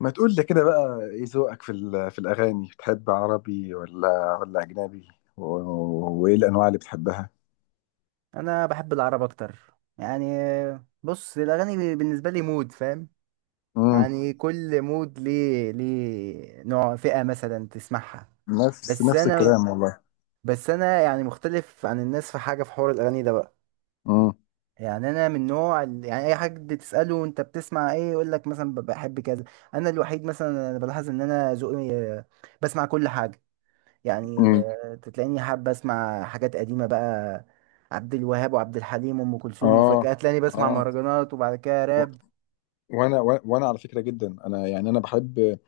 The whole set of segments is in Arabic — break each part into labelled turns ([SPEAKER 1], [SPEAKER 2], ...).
[SPEAKER 1] ما تقول لي كده بقى، ايه ذوقك في الاغاني بتحب عربي ولا اجنبي وايه الانواع اللي بتحبها؟
[SPEAKER 2] انا بحب العرب اكتر، يعني. بص، الاغاني بالنسبه لي مود، فاهم؟
[SPEAKER 1] امم
[SPEAKER 2] يعني كل مود ليه نوع، فئه مثلا تسمعها.
[SPEAKER 1] نفس
[SPEAKER 2] بس
[SPEAKER 1] نفس
[SPEAKER 2] انا
[SPEAKER 1] الكلام والله.
[SPEAKER 2] بس انا يعني مختلف عن الناس في حاجه، في حوار الاغاني ده بقى.
[SPEAKER 1] امم
[SPEAKER 2] يعني انا من نوع يعني اي حد تساله انت بتسمع ايه، يقول لك مثلا بحب كذا. انا الوحيد مثلا، انا بلاحظ ان انا ذوقي بسمع كل حاجه. يعني
[SPEAKER 1] امم
[SPEAKER 2] تلاقيني حابة اسمع حاجات قديمة بقى، عبد الوهاب وعبد الحليم وام كلثوم،
[SPEAKER 1] اه.
[SPEAKER 2] وفجأة تلاقيني بسمع
[SPEAKER 1] اه.
[SPEAKER 2] مهرجانات وبعد كده
[SPEAKER 1] و-
[SPEAKER 2] راب.
[SPEAKER 1] وانا على فكره، جدا انا يعني انا بحب.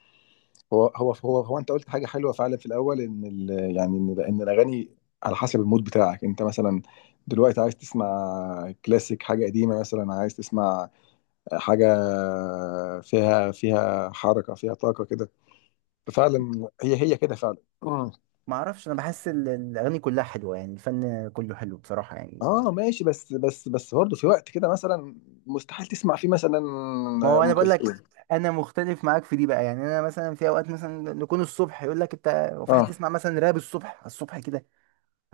[SPEAKER 1] هو انت قلت حاجه حلوه فعلا في الاول، ان ال يعني ان ان الاغاني على حسب المود بتاعك انت. مثلا دلوقتي عايز تسمع كلاسيك، حاجه قديمه، مثلا عايز تسمع حاجة فيها حركة، فيها طاقة كده. ففعلا هي كده فعلا. مم.
[SPEAKER 2] ما اعرفش، انا بحس الاغاني كلها حلوة، يعني الفن كله حلو بصراحة يعني.
[SPEAKER 1] اه ماشي، بس بس برضه في وقت كده مثلا مستحيل تسمع فيه مثلا
[SPEAKER 2] ما هو انا
[SPEAKER 1] ام
[SPEAKER 2] بقول لك
[SPEAKER 1] كلثوم.
[SPEAKER 2] انا مختلف معاك في دي بقى. يعني انا مثلا في اوقات مثلا نكون الصبح، يقول لك انت هو في حد
[SPEAKER 1] اه.
[SPEAKER 2] يسمع مثلا راب الصبح؟ الصبح كده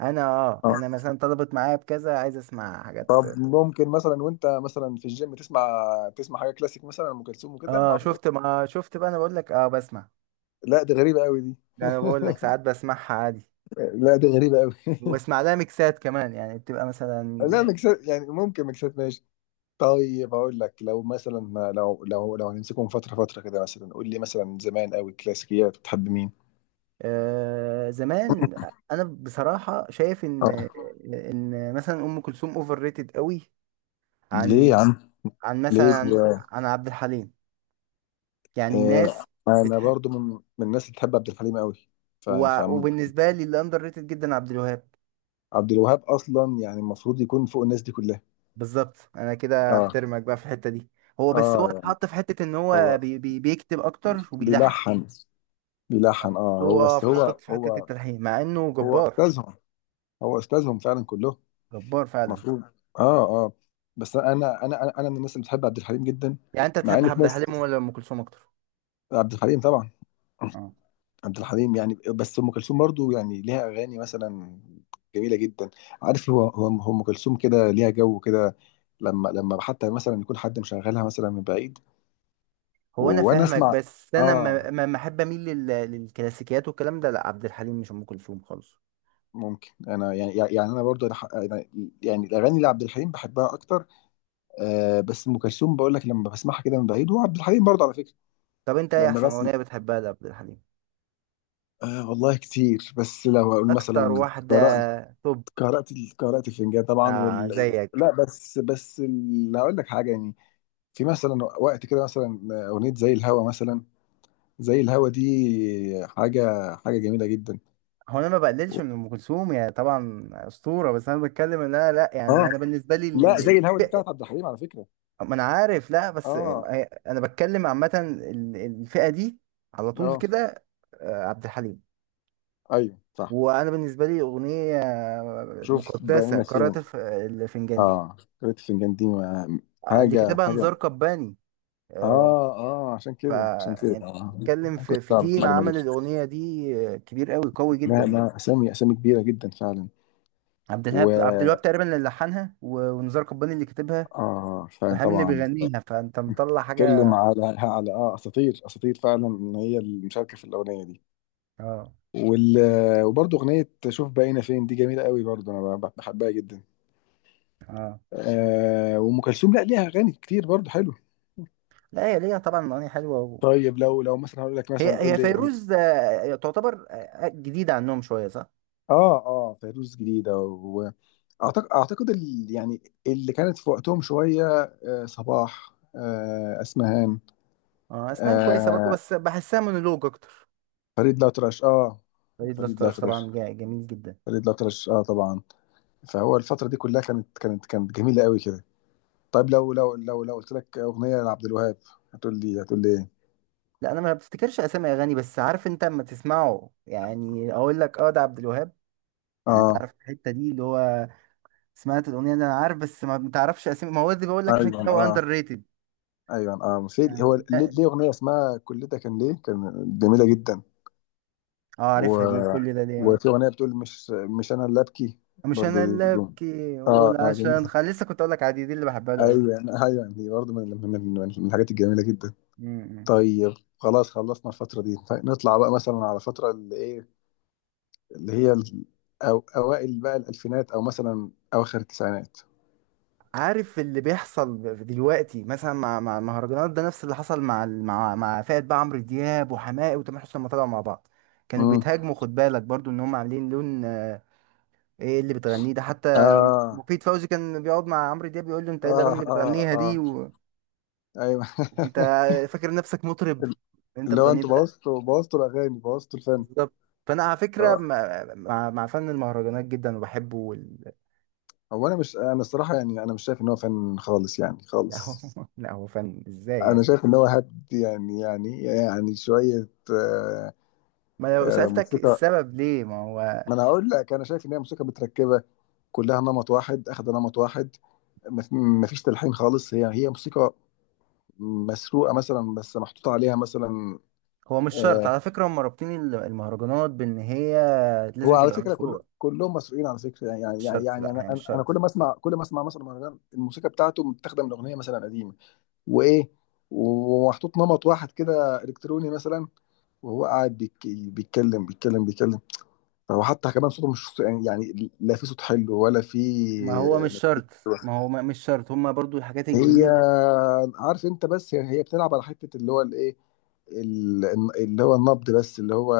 [SPEAKER 2] انا اه
[SPEAKER 1] اه.
[SPEAKER 2] انا مثلا طلبت معايا بكذا، عايز اسمع حاجات.
[SPEAKER 1] طب ممكن مثلا وانت مثلا في الجيم تسمع، تسمع حاجه كلاسيك مثلا ام كلثوم وكده؟ ما
[SPEAKER 2] اه،
[SPEAKER 1] اعتقد.
[SPEAKER 2] شفت، ما شفت بقى؟ انا بقول لك اه بسمع.
[SPEAKER 1] لا دي غريبه قوي دي.
[SPEAKER 2] ده انا بقول لك ساعات بسمعها عادي،
[SPEAKER 1] لا دي غريبه قوي.
[SPEAKER 2] واسمع لها ميكسات كمان، يعني بتبقى
[SPEAKER 1] لا
[SPEAKER 2] مثلا.
[SPEAKER 1] ميكسات يعني ممكن، ميكسات ماشي. طيب اقول لك، لو مثلا لو هنمسكهم فتره فتره كده، مثلا قول لي مثلا زمان قوي كلاسيكيات بتحب مين؟
[SPEAKER 2] آه، زمان. انا بصراحه شايف
[SPEAKER 1] اه.
[SPEAKER 2] ان، ان مثلا ام كلثوم اوفر ريتد قوي،
[SPEAKER 1] ليه
[SPEAKER 2] عن،
[SPEAKER 1] يا عم؟
[SPEAKER 2] عن
[SPEAKER 1] ليه؟
[SPEAKER 2] مثلا عن عبد الحليم. يعني
[SPEAKER 1] آه
[SPEAKER 2] الناس
[SPEAKER 1] انا
[SPEAKER 2] بتح...
[SPEAKER 1] برضو من من الناس اللي بتحب عبد الحليم قوي. ف ف-
[SPEAKER 2] وبالنسبه لي اللي اندر ريتد جدا عبد الوهاب.
[SPEAKER 1] عبد الوهاب اصلا يعني المفروض يكون فوق الناس دي كلها.
[SPEAKER 2] بالظبط، انا كده
[SPEAKER 1] اه.
[SPEAKER 2] احترمك بقى في الحته دي. هو بس هو
[SPEAKER 1] اه يعني.
[SPEAKER 2] اتحط في حته ان هو
[SPEAKER 1] هو
[SPEAKER 2] بيكتب اكتر وبيلحن.
[SPEAKER 1] بيلحن. بيلحن اه، هو
[SPEAKER 2] حطوه
[SPEAKER 1] بس
[SPEAKER 2] في
[SPEAKER 1] هو
[SPEAKER 2] حطيت في حته
[SPEAKER 1] هو
[SPEAKER 2] التلحين، مع انه
[SPEAKER 1] هو
[SPEAKER 2] جبار.
[SPEAKER 1] استاذهم. هو استاذهم فعلا كلهم
[SPEAKER 2] جبار فعلا.
[SPEAKER 1] المفروض. اه. اه. بس انا، أنا من الناس اللي بتحب عبد الحليم جدا،
[SPEAKER 2] يعني انت
[SPEAKER 1] مع
[SPEAKER 2] تحب
[SPEAKER 1] ان في
[SPEAKER 2] عبد
[SPEAKER 1] ناس.
[SPEAKER 2] الحليم ولا ام كلثوم اكتر؟
[SPEAKER 1] عبد الحليم طبعا.
[SPEAKER 2] اه.
[SPEAKER 1] عبد الحليم يعني، بس ام كلثوم برضو يعني ليها اغاني مثلا جميله جدا. عارف، هو هو هو ام كلثوم كده ليها جو كده لما حتى مثلا يكون حد مشغلها مثلا من بعيد.
[SPEAKER 2] هو انا
[SPEAKER 1] وانا اه
[SPEAKER 2] فاهمك،
[SPEAKER 1] اسمع.
[SPEAKER 2] بس انا
[SPEAKER 1] اه.
[SPEAKER 2] ما احب اميل للكلاسيكيات، والكلام ده لا، عبد الحليم مش ام كلثوم خالص.
[SPEAKER 1] ممكن انا يعني، يعني انا برضو أنا يعني الاغاني لعبد الحليم بحبها اكتر. آه، بس ام كلثوم بقول لك لما بسمعها كده من بعيد، وعبد الحليم برضو على فكره
[SPEAKER 2] طب انت ايه
[SPEAKER 1] لما
[SPEAKER 2] احسن
[SPEAKER 1] بسمع.
[SPEAKER 2] اغنيه بتحبها لعبد الحليم؟
[SPEAKER 1] آه والله كتير، بس لو اقول
[SPEAKER 2] اكتر
[SPEAKER 1] مثلا
[SPEAKER 2] واحده،
[SPEAKER 1] قراءة،
[SPEAKER 2] توب.
[SPEAKER 1] قارئة الفنجان طبعا،
[SPEAKER 2] آه،
[SPEAKER 1] وال...
[SPEAKER 2] زيك.
[SPEAKER 1] لا بس بس ال... هقول لك حاجه يعني. في مثلا وقت كده مثلا اغنيه زي الهوا مثلا. زي الهوا دي حاجه، جميله جدا.
[SPEAKER 2] هو انا ما بقللش من ام كلثوم، يا طبعا اسطوره، بس انا بتكلم ان انا لا يعني
[SPEAKER 1] اه
[SPEAKER 2] انا بالنسبه لي
[SPEAKER 1] لا، زي الهوا دي بتاعت
[SPEAKER 2] الفئة-.
[SPEAKER 1] عبد الحليم على فكره.
[SPEAKER 2] ما انا عارف، لا، بس
[SPEAKER 1] اه.
[SPEAKER 2] انا بتكلم عامه الفئه دي، على طول
[SPEAKER 1] اه.
[SPEAKER 2] كده، آه، عبد الحليم.
[SPEAKER 1] ايوه صح.
[SPEAKER 2] وانا بالنسبه لي اغنيه
[SPEAKER 1] شوف
[SPEAKER 2] مقدسه
[SPEAKER 1] بقينا فين.
[SPEAKER 2] قارئة الفنجان دي.
[SPEAKER 1] اه، قارئة الفنجان دي ما...
[SPEAKER 2] آه، اللي
[SPEAKER 1] حاجه،
[SPEAKER 2] كتبها نزار قباني. آه،
[SPEAKER 1] اه. اه
[SPEAKER 2] ف،
[SPEAKER 1] عشان كده،
[SPEAKER 2] يعني
[SPEAKER 1] اه
[SPEAKER 2] بتتكلم
[SPEAKER 1] ما
[SPEAKER 2] في
[SPEAKER 1] كنتش
[SPEAKER 2] في
[SPEAKER 1] اعرف
[SPEAKER 2] تيم
[SPEAKER 1] المعلومه دي.
[SPEAKER 2] عمل الاغنيه دي، آه، كبير قوي قوي
[SPEAKER 1] لا
[SPEAKER 2] جدا يعني.
[SPEAKER 1] لا، اسامي كبيره جدا فعلا.
[SPEAKER 2] عبد الوهاب
[SPEAKER 1] و
[SPEAKER 2] تقريبا اللي لحنها، ونزار قباني اللي كتبها،
[SPEAKER 1] اه فعلا
[SPEAKER 2] الحامي اللي
[SPEAKER 1] طبعا.
[SPEAKER 2] بيغنيها. فانت مطلع
[SPEAKER 1] بتتكلم
[SPEAKER 2] حاجه.
[SPEAKER 1] على اه اساطير، فعلا ان هي المشاركه في الاغنيه دي.
[SPEAKER 2] اه،
[SPEAKER 1] وال... وبرضه اغنيه شوف بقينا فين دي جميله قوي برضه، انا بحبها جدا.
[SPEAKER 2] اه.
[SPEAKER 1] آه، وام كلثوم لا ليها اغاني كتير برضه حلو.
[SPEAKER 2] لا، هي ليها طبعا اغاني حلوه و...
[SPEAKER 1] طيب لو مثلا هقول لك مثلا
[SPEAKER 2] هي
[SPEAKER 1] قول
[SPEAKER 2] هي
[SPEAKER 1] لي
[SPEAKER 2] فيروز تعتبر جديده عنهم شويه، صح؟
[SPEAKER 1] اه. اه فيروز جديده، واعتقد ال... يعني اللي كانت في وقتهم شويه. آه صباح، آه اسمهان،
[SPEAKER 2] اه، اسنان كويسه برضه،
[SPEAKER 1] آه
[SPEAKER 2] بس بحسها مونولوج اكتر.
[SPEAKER 1] فريد الأطرش. اه
[SPEAKER 2] فريد
[SPEAKER 1] فريد
[SPEAKER 2] الأطرش
[SPEAKER 1] الأطرش.
[SPEAKER 2] طبعا جميل جدا.
[SPEAKER 1] فريد الأطرش اه طبعا. فهو الفترة دي كلها كانت كانت جميلة قوي كده. طيب لو لو قلت لك أغنية لعبد الوهاب هتقول لي إيه؟
[SPEAKER 2] لا انا ما بفتكرش اسامي اغاني، بس عارف، انت اما تسمعه يعني اقول لك اه ده عبد الوهاب. يعني انت
[SPEAKER 1] آه.
[SPEAKER 2] عارف الحته دي، اللي هو سمعت الاغنيه دي انا عارف، بس ما بتعرفش اسامي. ما هو دي بقول لك عشان
[SPEAKER 1] أيوه
[SPEAKER 2] كده هو
[SPEAKER 1] آه.
[SPEAKER 2] اندر ريتد.
[SPEAKER 1] أيوه آه، في هو
[SPEAKER 2] يعني
[SPEAKER 1] ليه،
[SPEAKER 2] لا-
[SPEAKER 1] ليه أغنية اسمها كل ده كان ليه، كان جميلة جدا.
[SPEAKER 2] اه،
[SPEAKER 1] و
[SPEAKER 2] عارفها دي، كل ده ليه، آه.
[SPEAKER 1] وفي أغنية بتقول مش أنا اللي أبكي،
[SPEAKER 2] مش انا
[SPEAKER 1] برضه دي
[SPEAKER 2] اللي
[SPEAKER 1] بدون.
[SPEAKER 2] ابكي
[SPEAKER 1] آه.
[SPEAKER 2] واقول
[SPEAKER 1] آه
[SPEAKER 2] عشان
[SPEAKER 1] جميلة.
[SPEAKER 2] لسه كنت اقول لك عادي دي اللي بحبها له
[SPEAKER 1] أيوه. أيوه دي برضه من من الحاجات الجميلة جدا.
[SPEAKER 2] قوي.
[SPEAKER 1] طيب خلاص خلصنا الفترة دي، طيب نطلع بقى مثلا على فترة اللي إيه، اللي هي ال- أو أوائل بقى الألفينات، أو مثلا أواخر التسعينات.
[SPEAKER 2] عارف اللي بيحصل دلوقتي مثلا مع المهرجانات، ده نفس اللي حصل مع فئة بقى عمرو دياب وحماقي وتامر حسني لما طلعوا مع بعض، كانوا
[SPEAKER 1] امم
[SPEAKER 2] بيتهاجموا. خد بالك برضو ان هم عاملين لون، آه، ايه اللي بتغنيه ده حتى.
[SPEAKER 1] آه.
[SPEAKER 2] مفيد فوزي كان بيقعد مع عمرو دياب بيقول له انت ايه
[SPEAKER 1] آه.
[SPEAKER 2] الاغاني اللي
[SPEAKER 1] آه.
[SPEAKER 2] بتغنيها دي
[SPEAKER 1] آه.
[SPEAKER 2] و...
[SPEAKER 1] أيوه.
[SPEAKER 2] وانت فاكر نفسك مطرب، انت
[SPEAKER 1] اللي هو
[SPEAKER 2] بتغنيه
[SPEAKER 1] أنتوا
[SPEAKER 2] ده.
[SPEAKER 1] بوظتوا الأغاني، بوظتوا الفن.
[SPEAKER 2] بالظبط. فانا على فكرة
[SPEAKER 1] آه.
[SPEAKER 2] مع مع فن المهرجانات جدا وبحبه وال...
[SPEAKER 1] هو أنا مش، أنا الصراحة يعني أنا مش شايف إن هو فن خالص يعني،
[SPEAKER 2] لا هو،
[SPEAKER 1] خالص.
[SPEAKER 2] فن ازاي
[SPEAKER 1] أنا
[SPEAKER 2] يعني؟
[SPEAKER 1] شايف إن هو هبد يعني، شوية آه.
[SPEAKER 2] ما لو
[SPEAKER 1] آه،
[SPEAKER 2] سألتك
[SPEAKER 1] موسيقى.
[SPEAKER 2] السبب ليه؟ ما هو
[SPEAKER 1] ما أنا هقول لك، أنا شايف إن هي موسيقى متركبة، كلها نمط واحد، أخد نمط واحد، ما فيش تلحين خالص. هي موسيقى مسروقه مثلا، بس محطوط عليها مثلا.
[SPEAKER 2] هو مش شرط
[SPEAKER 1] آه.
[SPEAKER 2] على فكرة. هم رابطين المهرجانات بإن هي
[SPEAKER 1] هو
[SPEAKER 2] لازم
[SPEAKER 1] على
[SPEAKER 2] تبقى
[SPEAKER 1] فكره كل
[SPEAKER 2] مسروقة.
[SPEAKER 1] مسروقين على فكره يعني،
[SPEAKER 2] مش شرط، لا
[SPEAKER 1] انا
[SPEAKER 2] هي مش
[SPEAKER 1] انا أنا
[SPEAKER 2] شرط.
[SPEAKER 1] كل ما اسمع مثلا مهرجان، الموسيقى بتاعته متاخده من اغنيه مثلا قديمه، وايه ومحطوط نمط واحد كده الكتروني مثلا، وهو قاعد بيك بيتكلم. هو حتى كمان صوته مش، يعني لا في صوت حلو ولا في.
[SPEAKER 2] ما هو مش شرط. ما- هو مش شرط هم برضو الحاجات
[SPEAKER 1] هي
[SPEAKER 2] الجديدة.
[SPEAKER 1] عارف انت، بس هي بتلعب على حته اللي هو الايه، ال- اللي هو النبض، بس اللي هو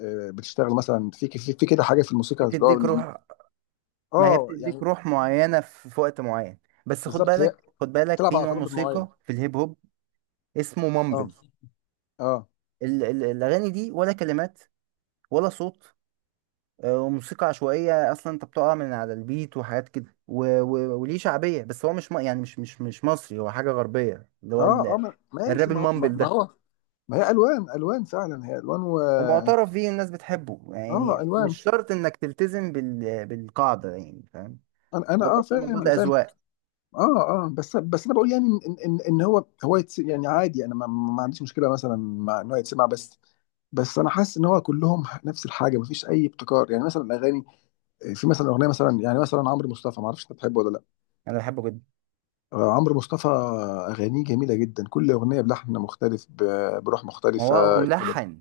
[SPEAKER 1] آه، بتشتغل مثلا في كده حاجه في الموسيقى اللي هو
[SPEAKER 2] بتديك روح. ما هي
[SPEAKER 1] اه
[SPEAKER 2] بتديك
[SPEAKER 1] يعني.
[SPEAKER 2] روح معينة في وقت معين. بس خد
[SPEAKER 1] بالظبط، هي
[SPEAKER 2] بالك، خد بالك،
[SPEAKER 1] بتلعب
[SPEAKER 2] في
[SPEAKER 1] على
[SPEAKER 2] نوع
[SPEAKER 1] تردد معين.
[SPEAKER 2] موسيقى في الهيب هوب اسمه
[SPEAKER 1] اه.
[SPEAKER 2] مامبل.
[SPEAKER 1] اه.
[SPEAKER 2] الأغاني دي، ولا كلمات، ولا صوت. آه، وموسيقى عشوائية أصلا. أنت بتقع من على البيت وحاجات كده و... و... وليه شعبية. بس هو مش م... يعني مش مش مش مصري، هو حاجة غربية اللي هو
[SPEAKER 1] اه.
[SPEAKER 2] ال...
[SPEAKER 1] اه ماشي،
[SPEAKER 2] الراب
[SPEAKER 1] ما هو ما
[SPEAKER 2] المامبل
[SPEAKER 1] ما
[SPEAKER 2] ده.
[SPEAKER 1] هو. ما هي الوان، فعلا هي الوان. و
[SPEAKER 2] ومعترف بيه، الناس بتحبه،
[SPEAKER 1] اه
[SPEAKER 2] يعني مش
[SPEAKER 1] الوان.
[SPEAKER 2] شرط إنك تلتزم بالقاعدة يعني فاهم.
[SPEAKER 1] انا انا
[SPEAKER 2] هو
[SPEAKER 1] اه
[SPEAKER 2] برضه الموضوع
[SPEAKER 1] فاهم، انا
[SPEAKER 2] ده
[SPEAKER 1] فاهم.
[SPEAKER 2] أذواق.
[SPEAKER 1] اه. اه بس انا بقول يعني ان إن هو يتس يعني عادي انا ما عنديش مشكله مثلا مع ان هو يتسمع، بس بس انا حاسس ان هو كلهم نفس الحاجه، مفيش اي ابتكار، يعني مثلا الاغاني في مثلا اغنيه مثلا يعني مثلا عمرو مصطفى، ما اعرفش انت بتحبه ولا لا.
[SPEAKER 2] أنا بحبه جدا.
[SPEAKER 1] آه، عمرو مصطفى اغانيه جميله جدا، كل اغنيه بلحن مختلف، بروح
[SPEAKER 2] ما
[SPEAKER 1] مختلفه
[SPEAKER 2] هو هو
[SPEAKER 1] كده.
[SPEAKER 2] ملحن.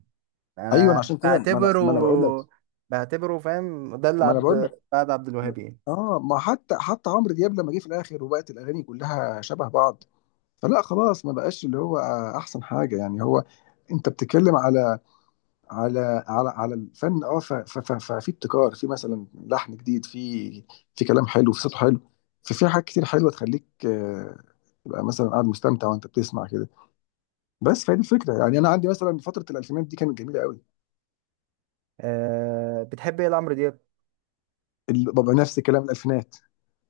[SPEAKER 1] ايوه، أنا
[SPEAKER 2] أنا
[SPEAKER 1] عشان كده، ما انا ما انا بقول لك
[SPEAKER 2] بعتبره، فاهم، ده اللي
[SPEAKER 1] ما انا بقول لك
[SPEAKER 2] بعد عبد الوهاب يعني.
[SPEAKER 1] اه. ما حتى عمرو دياب لما جه في الاخر وبقت الاغاني كلها شبه بعض، فلا خلاص، ما بقاش اللي هو احسن حاجه يعني. هو انت بتتكلم على على الفن، اه ففي ابتكار، في مثلا لحن جديد، في كلام حلو، في صوت حلو، في حاجات كتير حلوه تخليك آه، تبقى مثلا قاعد مستمتع وانت بتسمع كده. بس فهي دي الفكره يعني، انا عندي مثلا فتره الالفينات دي كانت جميله قوي.
[SPEAKER 2] بتحب إيه لعمرو دياب؟
[SPEAKER 1] بابا نفس الكلام، الالفينات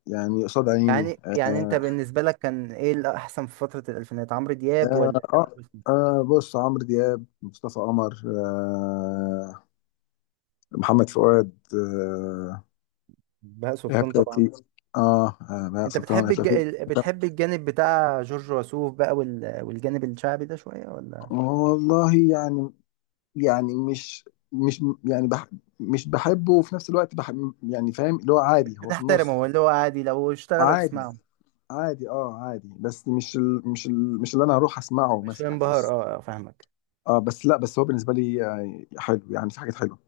[SPEAKER 1] يعني قصاد عيني.
[SPEAKER 2] يعني انت
[SPEAKER 1] آه.
[SPEAKER 2] بالنسبة لك كان ايه الاحسن في فترة الالفينات، عمرو دياب
[SPEAKER 1] آه,
[SPEAKER 2] ولا تامر
[SPEAKER 1] آه,
[SPEAKER 2] حسني؟
[SPEAKER 1] آه بص، عمرو دياب، مصطفى قمر آه، محمد فؤاد آه،
[SPEAKER 2] بهاء
[SPEAKER 1] ايهاب
[SPEAKER 2] سلطان طبعا.
[SPEAKER 1] توفيق. اه آه، بهاء
[SPEAKER 2] انت
[SPEAKER 1] سلطان،
[SPEAKER 2] بتحب
[SPEAKER 1] ايهاب توفيق.
[SPEAKER 2] بتحب الجانب بتاع جورج وسوف بقى وال... والجانب الشعبي ده شوية، ولا
[SPEAKER 1] والله يعني، يعني مش مش يعني بح مش بحبه، وفي نفس الوقت بحب يعني فاهم، اللي هو عادي هو في النص.
[SPEAKER 2] بتحترمه؟ ولا هو عادي، لو اشتغل
[SPEAKER 1] عادي.
[SPEAKER 2] هتسمعه،
[SPEAKER 1] عادي اه عادي، بس مش اللي انا هروح اسمعه
[SPEAKER 2] مش
[SPEAKER 1] مثلا
[SPEAKER 2] انبهر؟
[SPEAKER 1] بس.
[SPEAKER 2] اه، اه، فاهمك.
[SPEAKER 1] اه بس لا، بس هو بالنسبه لي آه، حلو يعني، في حاجات حلوه.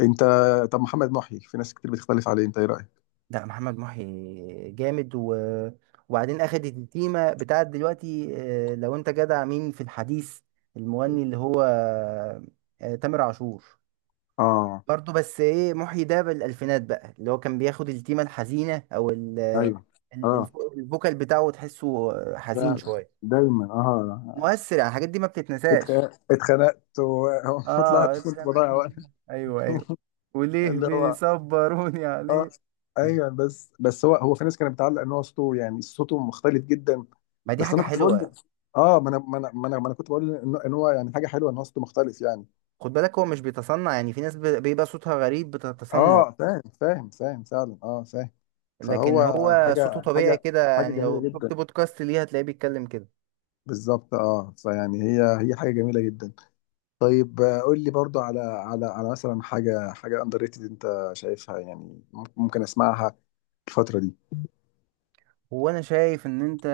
[SPEAKER 1] انت طب محمد محي، في ناس كتير بتختلف عليه، انت ايه رايك؟
[SPEAKER 2] لا، محمد محي جامد و... وبعدين اخد التيمة بتاعت دلوقتي، اه، لو انت جدع مين في الحديث، المغني اللي هو، اه، تامر عاشور.
[SPEAKER 1] اه.
[SPEAKER 2] برضه، بس ايه محيي ده بالالفينات بقى، اللي هو كان بياخد التيمه الحزينه، او
[SPEAKER 1] ايوه. اه.
[SPEAKER 2] الفوكال بتاعه تحسه حزين
[SPEAKER 1] لا
[SPEAKER 2] شويه،
[SPEAKER 1] دايما اه.
[SPEAKER 2] مؤثر. يعني الحاجات دي ما بتتنساش.
[SPEAKER 1] اتخنقت
[SPEAKER 2] اه،
[SPEAKER 1] وطلعت. كنت
[SPEAKER 2] اتخانق.
[SPEAKER 1] بضيع وقت.
[SPEAKER 2] ايوه، ايوه، وليه
[SPEAKER 1] اللي هو
[SPEAKER 2] بيصبروني
[SPEAKER 1] اه
[SPEAKER 2] عليه.
[SPEAKER 1] ايوه. بس هو في ناس كانت بتعلق ان هو صوته يعني صوته مختلف جدا.
[SPEAKER 2] ما دي
[SPEAKER 1] بس
[SPEAKER 2] حاجه
[SPEAKER 1] انا كنت بقول
[SPEAKER 2] حلوه.
[SPEAKER 1] اه. ما انا ما أنا كنت بقول ان إن هو يعني حاجه حلوه ان هو صوته مختلف يعني.
[SPEAKER 2] خد بالك هو مش بيتصنع يعني. في ناس بيبقى صوتها غريب بتتصنع،
[SPEAKER 1] اه فاهم، فاهم فعلا، اه فاهم. فهو
[SPEAKER 2] لكن هو صوته
[SPEAKER 1] حاجه،
[SPEAKER 2] طبيعي كده.
[SPEAKER 1] حاجه
[SPEAKER 2] يعني
[SPEAKER 1] جميله
[SPEAKER 2] لو شفت
[SPEAKER 1] جدا.
[SPEAKER 2] بودكاست ليه، هتلاقيه بيتكلم كده.
[SPEAKER 1] بالظبط اه فيعني هي حاجه جميله جدا. طيب آه، قول لي برضو على مثلا حاجه، اندر ريتد انت شايفها يعني، ممكن اسمعها الفتره دي
[SPEAKER 2] هو انا شايف ان انت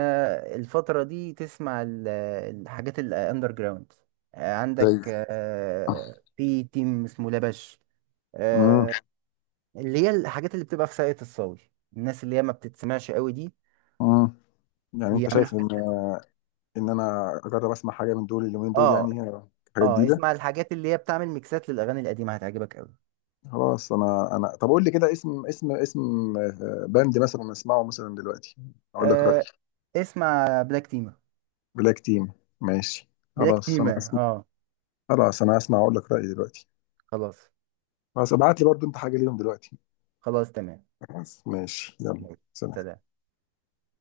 [SPEAKER 2] الفترة دي تسمع الحاجات الاندر جراوند.
[SPEAKER 1] زي.
[SPEAKER 2] عندك في تيم اسمه لبش،
[SPEAKER 1] امم
[SPEAKER 2] آه، اللي هي الحاجات اللي بتبقى في ساقية الصاوي، الناس اللي هي ما بتتسمعش قوي دي،
[SPEAKER 1] امم يعني انت
[SPEAKER 2] بيعملوا
[SPEAKER 1] شايف
[SPEAKER 2] حاجات
[SPEAKER 1] ان
[SPEAKER 2] حلوة.
[SPEAKER 1] انا اجرب اسمع حاجه من دول اليومين دول
[SPEAKER 2] اه،
[SPEAKER 1] يعني، حاجه
[SPEAKER 2] اه،
[SPEAKER 1] جديده.
[SPEAKER 2] اسمع الحاجات اللي هي بتعمل ميكسات للاغاني القديمة، هتعجبك قوي.
[SPEAKER 1] خلاص، انا انا طب قول لي كده اسم، اسم آه، باند مثلا اسمعه مثلا دلوقتي، اقول لك رايي.
[SPEAKER 2] آه، اسمع بلاك تيما.
[SPEAKER 1] بلاك تيم، ماشي.
[SPEAKER 2] بلاك
[SPEAKER 1] خلاص انا
[SPEAKER 2] تيما،
[SPEAKER 1] اسمع.
[SPEAKER 2] اه.
[SPEAKER 1] اقول لك رايي دلوقتي.
[SPEAKER 2] خلاص.
[SPEAKER 1] خلاص، ابعت لي برضو انت حاجه ليهم دلوقتي.
[SPEAKER 2] خلاص، تمام.
[SPEAKER 1] خلاص ماشي، يلا.
[SPEAKER 2] ماشي.
[SPEAKER 1] سلام.
[SPEAKER 2] سلام.